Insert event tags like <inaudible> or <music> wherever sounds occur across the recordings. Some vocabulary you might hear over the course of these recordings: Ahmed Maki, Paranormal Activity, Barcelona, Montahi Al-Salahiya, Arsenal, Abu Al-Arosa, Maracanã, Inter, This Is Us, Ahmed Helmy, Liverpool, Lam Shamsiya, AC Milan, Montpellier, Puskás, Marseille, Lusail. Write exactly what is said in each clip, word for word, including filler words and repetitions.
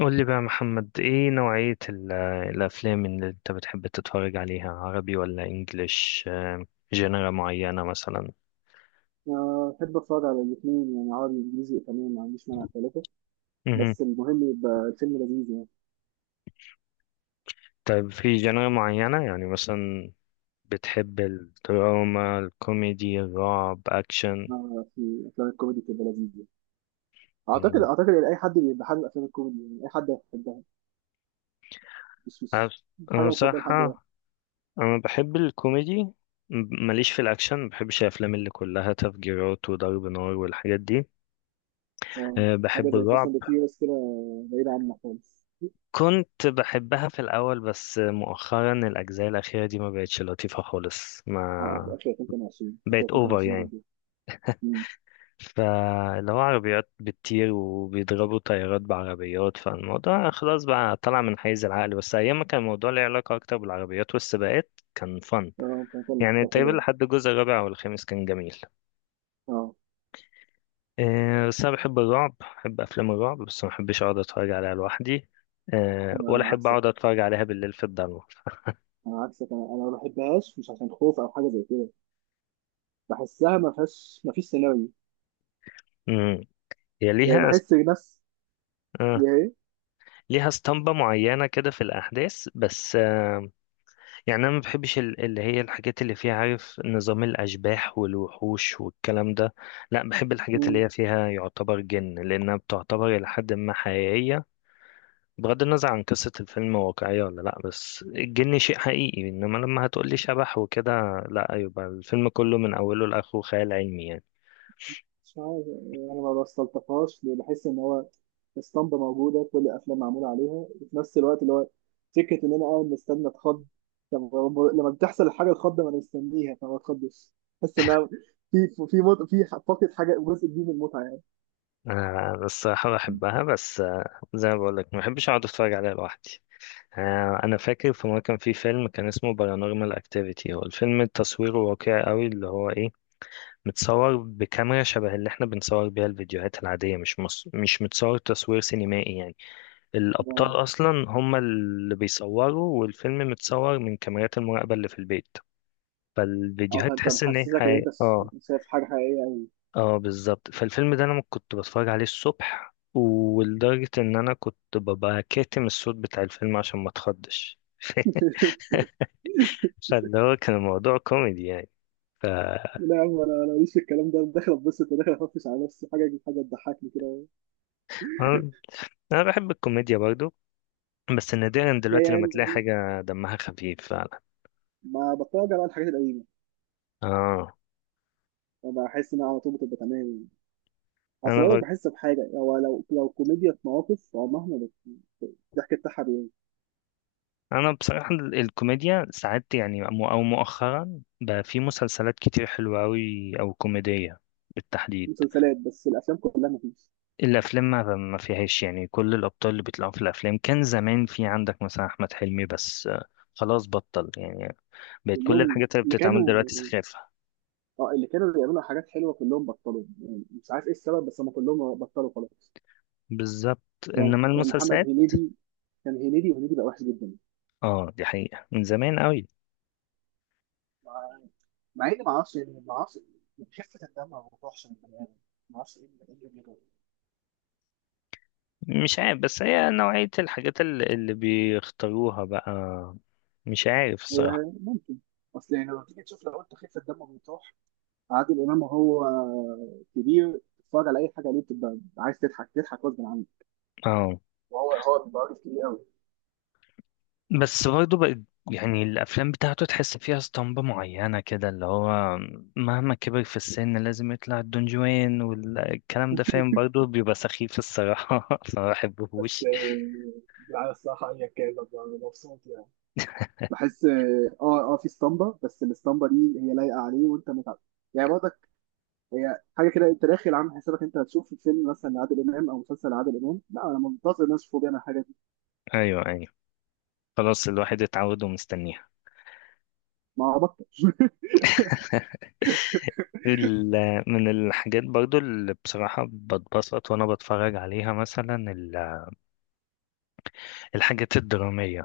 قول لي بقى يا محمد، ايه نوعية ال- الافلام اللي انت بتحب تتفرج عليها؟ عربي ولا انجليش؟ جنرا معينة مثلا؟ آه، أحب أتفرج على الاتنين، يعني عربي وإنجليزي وإيطالي، ما عنديش مانع ثلاثة. مهم. بس المهم يبقى الفيلم لذيذ يعني. طيب في جنرا معينة يعني مثلا؟ بتحب الدراما، الكوميدي، الرعب، اكشن؟ آه، في أفلام الكوميدي تبقى لذيذة يعني. أعتقد مم. أعتقد إن أي حد بيبقى حابب أفلام الكوميدي يعني أي حد هيحبها. مش أنا مش بص- مش أنا حاجة مفضلة لحد واحد. بصراحة انا بحب الكوميدي. م- ماليش في الاكشن، ما بحبش الافلام اللي كلها تفجيرات وضرب نار والحاجات دي. آه، أه، حاجة بحب زي فاست الرعب. أند فيوريوس كده بعيدة عنها خالص. كنت بحبها في الأول، بس مؤخرا الأجزاء الأخيرة دي ما بقتش لطيفة خالص، أه، آخر ما آخر ألفين واتنين، آخر بقت أوفر ألفين واتنين يعني. جدا. مم. فاللي هو عربيات بتطير وبيضربوا طيارات بعربيات، فالموضوع خلاص بقى طلع من حيز العقل، بس أيام ما كان الموضوع ليه علاقة أكتر بالعربيات والسباقات كان فن. أه، كان فيلم يعني كان حلو تقريبا يعني. لحد الجزء الرابع والخامس كان جميل. أه. آه، بس أنا بحب الرعب، بحب أفلام الرعب، بس ما بحبش أقعد أتفرج عليها لوحدي. آه، ولا أنا أحب عكسك أقعد أتفرج عليها بالليل في الضلمة. <laughs> أنا عكسك أنا أنا ما بحبهاش، مش عشان خوف أو حاجة زي كده، بحسها ما فيهاش ما فيش سيناريو. مم. هي يعني ليها. بحس نفس هي آه. هي ليها اسطمبة معينة كده في الأحداث، بس آه. يعني أنا ما بحبش ال- اللي هي الحاجات اللي فيها، عارف، نظام الأشباح والوحوش والكلام ده. لا، بحب الحاجات اللي مم. هي فيها يعتبر جن، لأنها بتعتبر إلى حد ما حقيقية. بغض النظر عن قصة الفيلم واقعية ولا لا، بس الجن شيء حقيقي، إنما لما هتقولي شبح وكده، لا، يبقى الفيلم كله من أوله لآخره خيال علمي يعني. مش عارف يعني، انا ما بستلطفهاش ليه، بحس ان هو اسطمبة موجودة كل الافلام معمولة عليها، وفي نفس الوقت اللي هو فكرة ان انا قاعد مستني اتخض. طب هو لما بتحصل الحاجة الخضة ما انا مستنيها فما بتخضش. بحس ان أنا في في مط... في ح- فاقد حاجة، جزء كبير من المتعة يعني. أنا الصراحة بحبها، بس آه، زي ما بقولك، ما بحبش أقعد أتفرج عليها لوحدي. آه، انا فاكر في مره كان في فيلم كان اسمه بارانورمال اكتيفيتي. هو الفيلم تصويره واقعي قوي، اللي هو ايه، متصور بكاميرا شبه اللي احنا بنصور بيها الفيديوهات العاديه، مش مص... مش متصور تصوير سينمائي يعني. اه. الابطال اصلا هم اللي بيصوروا، والفيلم متصور من كاميرات المراقبه اللي في البيت. آه، فالفيديوهات فانت تحس ان هي محسسك ان حي... انت اه. شايف حاجة حقيقية أوي. اه بالظبط. فالفيلم ده انا م- كنت بتفرج عليه الصبح، ولدرجه ان انا كنت ببقى كاتم الصوت بتاع الفيلم عشان ما اتخضش. <laughs> <laughs> فاللي هو كان الموضوع كوميدي يعني. ف لا يا عم، انا انا ماليش في الكلام ده، أنا داخل اتبسط وداخل افرفش على نفسي، حاجه حاجه تضحكني كده. انا أنا بحب الكوميديا برضو، بس نادرا لا دلوقتي لما تلاقي يعني، حاجة دمها خفيف فعلا. ما بتفرج على الحاجات القديمه، اه بحس انها على طول بتبقى تمام يعني. اصل انا بقولك ب... بحس بحاجه، هو لو لو كوميديا في مواقف، هو مهما بت- الضحك بتاعها بي- انا بصراحة ال- الكوميديا ساعات، يعني م- او مؤخرا بقى، في مسلسلات كتير حلوة قوي او كوميدية بالتحديد. مسلسلات، بس الافلام كلها مفيش. الافلام ما ما فيهاش، يعني كل الابطال اللي بيطلعوا في الافلام، كان زمان في عندك مثلا احمد حلمي، بس آه، خلاص بطل يعني. بقت كل كلهم الحاجات اللي اللي بتتعمل كانوا دلوقتي سخافة. اه اللي كانوا بيعملوا حاجات حلوه كلهم بطلوا، يعني مش عارف ايه السبب، بس هم كلهم بطلوا خلاص. بالظبط. يعني انما كان محمد المسلسلات، هنيدي كان هنيدي وهنيدي بقى وحش جدا. اه دي حقيقة من زمان قوي. مع مع اني ما اعرفش ما اعرفش خفه الدم ما بتروحش من البني ادم، ما اعرفش ايه اللي إيه اللي بيجرى. مش عارف، بس هي نوعية الحاجات ال- اللي بيختاروها بقى، مش عارف الصراحة. آه، ممكن. اصل يعني لما تيجي تشوف، لو قلت خفه الدم بتروح عادل امام، هو كبير، تتفرج على اي حاجه ليه بتبقى عايز تضحك، تضحك غصب عنك. اه، وهو هو بيبقى عارف كتير قوي. بس برضه بقت، يعني الأفلام بتاعته تحس فيها اسطمبة معينة كده، اللي هو مهما كبر في السن لازم يطلع الدون جوان والكلام ده، فاهم، برضه بيبقى سخيف الصراحة. <laughs> فما بس بحبهوش. آه، لا الصراحة، أيا كان ببقى مبسوط يعني. بحس اه اه في اسطمبه، بس الاسطمبه دي هي لايقه عليه، وانت متعب يعني برضك. هي حاجه كده، انت داخل عامل حسابك انت هتشوف فيلم مثلا لعادل امام او مسلسل لعادل امام، لا انا منتظر الناس تشوفوا بيعمل الحاجه دي. أيوه أيوه، خلاص الواحد اتعود ومستنيها. ما بطل. ال- من الحاجات برضو اللي بصراحة بتبسط وأنا بتفرج عليها مثلا ال- الحاجات الدرامية،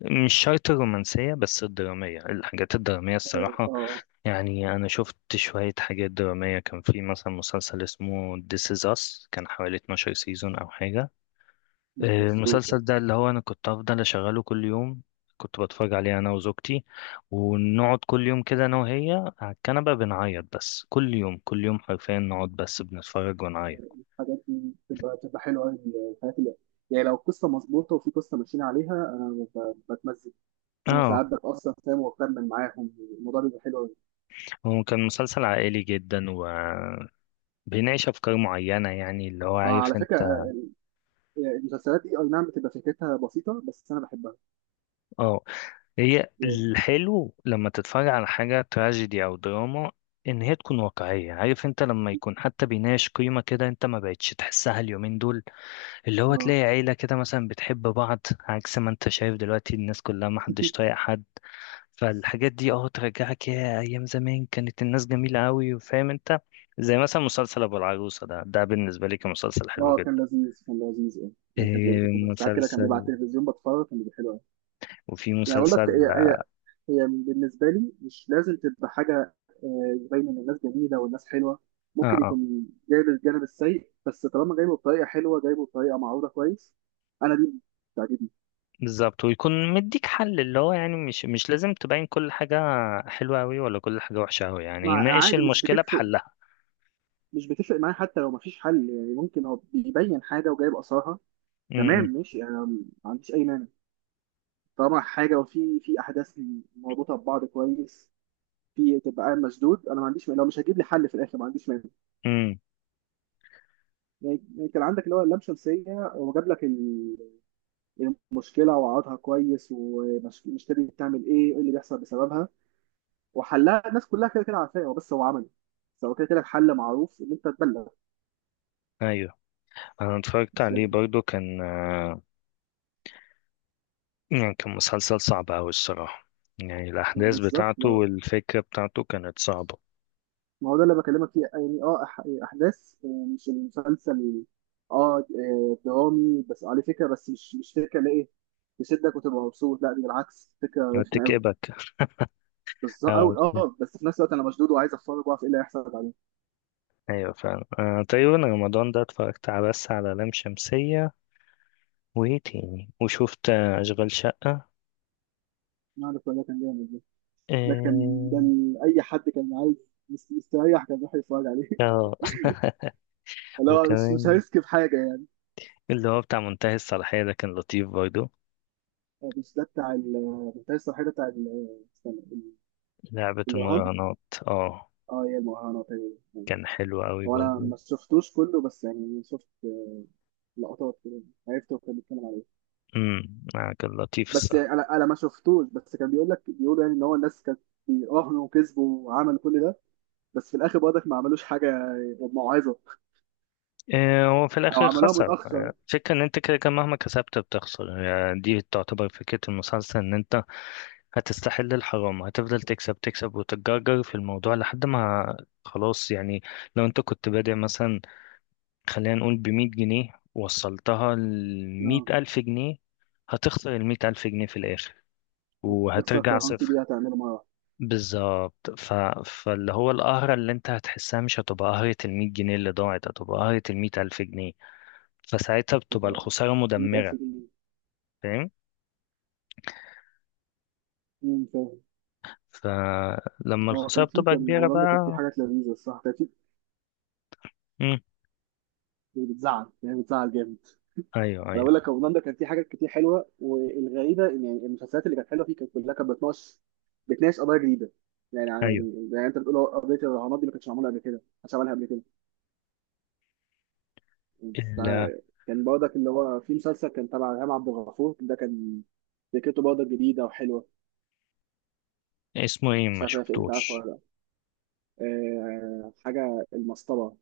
مش شرط الرومانسية بس الدرامية، الحاجات الدرامية <laughs> الصراحة. اه، يعني أنا شفت شوية حاجات درامية، كان في مثلا مسلسل اسمه This Is Us، كان حوالي اتناشر سيزون أو حاجة. لا ما آه، شفتوش. المسلسل ده اللي هو انا كنت افضل اشغله كل يوم، كنت بتفرج عليه انا وزوجتي، ونقعد كل يوم كده انا وهي على الكنبة بنعيط، بس كل يوم كل يوم حرفيا نقعد بس بنتفرج ونعيط. الحاجات دي بتبقى بتبقى حلوه قوي، الحاجات اللي، يعني لو القصه مظبوطه وفي قصه ماشيين عليها، انا ب- بتمزج، وساعات اه، بتاثر فاهم، وبكمل معاهم، الموضوع بيبقى حلو قوي. هو كان مسلسل عائلي جدا، وبيناقش افكار معينة، يعني اللي هو آه، عارف على فكره، انت. آه، المسلسلات دي اي نعم بتبقى فكرتها بسيطه، بس انا بحبها. اه، هي يعني الحلو لما تتفرج على حاجة تراجيدي او دراما ان هي تكون واقعية، عارف انت، لما يكون حتى بيناقش قيمة كده انت ما بقتش تحسها اليومين دول. اللي هو اه. تلاقي عيلة كده مثلا بتحب بعض، عكس ما انت شايف دلوقتي الناس كلها ما حدش <laughs> طايق حد. فالحاجات دي اه ترجعك يا ايام زمان، كانت الناس جميلة قوي وفاهم انت. زي مثلا مسلسل ابو العروسة ده، ده بالنسبة لي كان مسلسل حلو اه، كان جدا. لذيذ، كان لذيذ يعني يعني كان لذيذ، إيه كنت ساعات كده كان بيبقى مسلسل، على التلفزيون بتفرج، كان بيبقى حلو قوي. وفي يعني بقول لك، مسلسل، هي هي هي بالنسبة لي مش لازم تبقى حاجة، آه، يبين إن الناس جميلة والناس حلوة. اه ممكن اه يكون جايب الجانب السيء، بس طالما جايبه بطريقة حلوة، جايبه بطريقة معروضة كويس، أنا دي بتعجبني. بالظبط، ويكون مديك حل، اللي هو يعني مش مش لازم تبين كل حاجة حلوة قوي ولا كل حاجة وحشة قوي، يعني مع ناقش عادي، مش المشكلة بتفرق بحلها. مش بتفرق معايا، حتى لو مفيش حل. يعني ممكن هو بيبين حاجة وجايب آثارها، تمام امم. ماشي، أنا ما عنديش أي مانع، طالما حاجة وفي في أحداث مربوطة ببعض كويس، في تبقى قاعد مشدود، أنا ما عنديش مانع. لو مش هتجيب لي حل في الآخر، ما عنديش مانع. امم. يعني يعني كان عندك اللي هو اللام شمسية، هو جاب لك المشكله واقعدها كويس، والمشكله دي بتعمل ايه، وايه اللي بيحصل بسببها، وحلها، الناس كلها كده كده عارفاه، هو بس هو عمل، بس هو كده كده الحل معروف ان انت تبلغ، ايوه، انا اتفرجت بس عليه يعني. برضو، كان آه، يعني كان مسلسل صعب أوي الصراحة، يعني الأحداث بالظبط، بتاعته ما والفكرة بتاعته كانت صعبة. ما هو ده اللي بكلمك فيه يعني. اه، أح- احداث، آه، مش المسلسل، اه، آه، درامي بس عليه فكره، بس مش مش فكره اللي ايه تشدك وتبقى مبسوط، لا دي بالعكس، فكره رخمه قوي. هتكئبك. بالظبط أه أوي، اه، بس في نفس الوقت انا مشدود وعايز اتفرج واعرف ايه اللي هيحصل بعدين. أيوة فعلا. أه تقريبا رمضان ده اتفرجت على بس على لام شمسية، وإيه تاني، وشوفت آه، أشغال شقة. ما عارف، والله كان جامد. ده كان ده اه ال- اي حد كان عايز مست- مستريح، كان راح يتفرج عليه. <laughs> آه. <laughs> اللي هو مش مش وكمان هيسكب حاجه يعني. اللي هو بتاع منتهي الصلاحية ده كان لطيف برضه. آه، مش ده بتاع ال- بتاع الصحيح، ده بتاع ال- استنى، ال- لعبة الرهان. المراهنات. اه اه، هي المهرجانات هي. كان حلو أوي هو انا برضه. ما شفتوش كله، بس يعني شفت لقطات كده، عرفت هو كان بيتكلم عليه. امم. آه، كان لطيف. بس يعني انا انا ما شفتوش، بس كان بيقول لك بيقولوا يعني ان هو الناس كانت بيراهنوا وكسبوا وعملوا كل ده، بس في الاخر برضك ما عملوش حاجه، موعظه آه، وفي او الآخر عملوها خسر متاخر. آه، فكرة إن أنت كده كده مهما كسبت بتخسر، يعني دي تعتبر فكرة المسلسل، إن أنت هتستحل الحرام، هتفضل تكسب تكسب وتتجرجر في الموضوع لحد ما خلاص يعني. لو أنت كنت بادئ مثلا، خلينا نقول بمية جنيه، وصلتها لمية اه، ألف جنيه، هتخسر المية ألف جنيه في الآخر تخسر وهترجع فرهان صفر. دي هتعمله مره واحدة. بالظبط. ف... فاللي هو القهرة اللي أنت هتحسها مش هتبقى قهرة المية جنيه اللي ضاعت، هتبقى قهرة المية ألف جنيه، فساعتها بتبقى كده الخسارة 100000 مدمرة. جنيه فاهم. امم فاهم. فلما هو الخسارة كان في بتبقى كان كبيرة هولندا كان في بقى. حاجات لذيذه، الصراحه كانت مم. في، بتزعل يعني، بتزعل جامد. أيوه انا بقول أيوه لك، هولندا كان في حاجات كتير حلوه، والغريبه ان يعني المسلسلات اللي كانت حلوه فيه كانت كلها كانت بتناقش بتناقش قضايا جديده. يعني أيوه. يعني زي انت بتقول، هو قضيه الرهانات دي ما كانتش معموله قبل كده، مش عملها قبل كده. إلا. فكان برضك اللي هو في مسلسل كان تبع إلهام عبد الغفور، ده كان فكرته برضك جديده وحلوه. اسمه إيه؟ مش ما عارف إيه، انت عارفه شفتوش. ولا لا. آه، حاجه المسطره.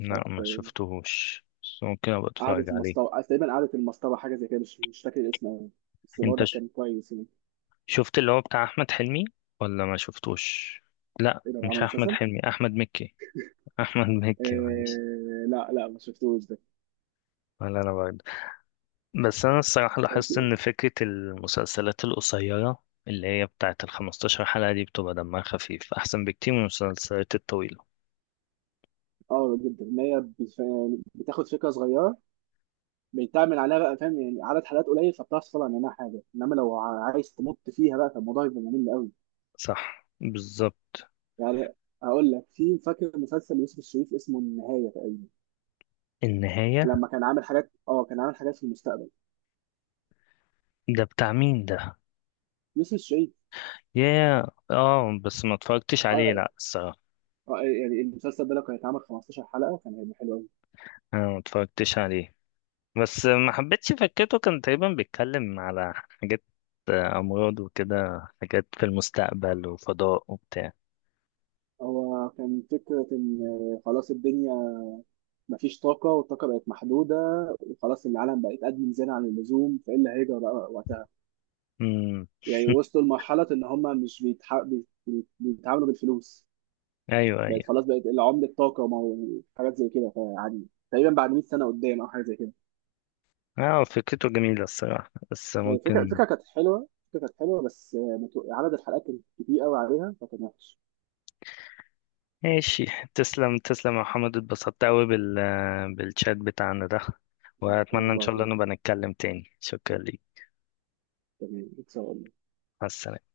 مش عارف، لا ما شفتهوش، بس ممكن أبقى قعدة أتفرج عليه. المصطبة، آه، تقريبا قعدة المصطبة، حاجة زي كده، مش مش فاكر الاسم أوي، بس أنت برضه ش- كان كويس يعني. شفت اللي هو بتاع أحمد حلمي ولا ما شفتوش؟ لا، ايه ده مش عمل أحمد مسلسل؟ حلمي، أحمد مكي. <laughs> أحمد آه، مكي، معلش. لا لا، ما شفتوش ده. ولا أنا. بس أنا الصراحة كان لاحظت في إن فكرة المسلسلات القصيرة اللي هي بتاعة الخمستاشر حلقة دي بتبقى دمها خفيف أحسن بكتير من المسلسلات الطويلة. اه جدا ان هي بت- بتاخد فكرة صغيرة، بيتعمل عليها بقى فاهم، يعني عدد حلقات قليل فبتعرف تطلع منها حاجة، انما لو ع- عايز تمط فيها بقى، فالموضوع يبقى ممل قوي. صح بالظبط. يعني هقول لك، في فاكر مسلسل يوسف الشريف اسمه النهاية تقريبا، النهاية. لما كان عامل حاجات اه كان عامل حاجات في المستقبل. ده بتاع مين ده؟ يوسف الشريف. يا، اه بس ما اتفرجتش عليه لا اه، الصراحة. آه، يعني المسلسل ده لو كان اتعمل خمستاشر حلقة كان هيبقى حلو قوي. أنا ما اتفرجتش عليه، بس ما حبيتش فكرته. كان تقريبا بيتكلم على حاجات آه، أمراض وكده، حاجات في المستقبل وفضاء وبتاع. هو كان فكرة إن خلاص الدنيا مفيش طاقة، والطاقة بقت محدودة، وخلاص العالم بقت أدمن زيادة عن اللزوم، فإيه اللي هيجرى بقى وقتها؟ امم. يعني وصلوا لمرحلة إن هما مش بيتح... بي- بي- بيتعاملوا بالفلوس، <laughs> ايوه بقت أيوة. خلاص بقت عملة طاقة وحاجات زي كده فعادي، تقريبا بعد مية سنة قدام أو حاجة زي كده. اه فكرته جميلة الصراحة، بس الفكرة ممكن. الفكرة كانت حلوة، الفكرة كانت حلوة، بس متو- عدد الحلقات كان كتير قوي عليها فكان وحش. ماشي. تسلم تسلم يا محمد، اتبسطت أوي بال بالشات بتاعنا ده، وأتمنى إن والله شاء الله نبقى نتكلم تاني. شكرا ليك. تمام، إن شاء الله. مع السلامة.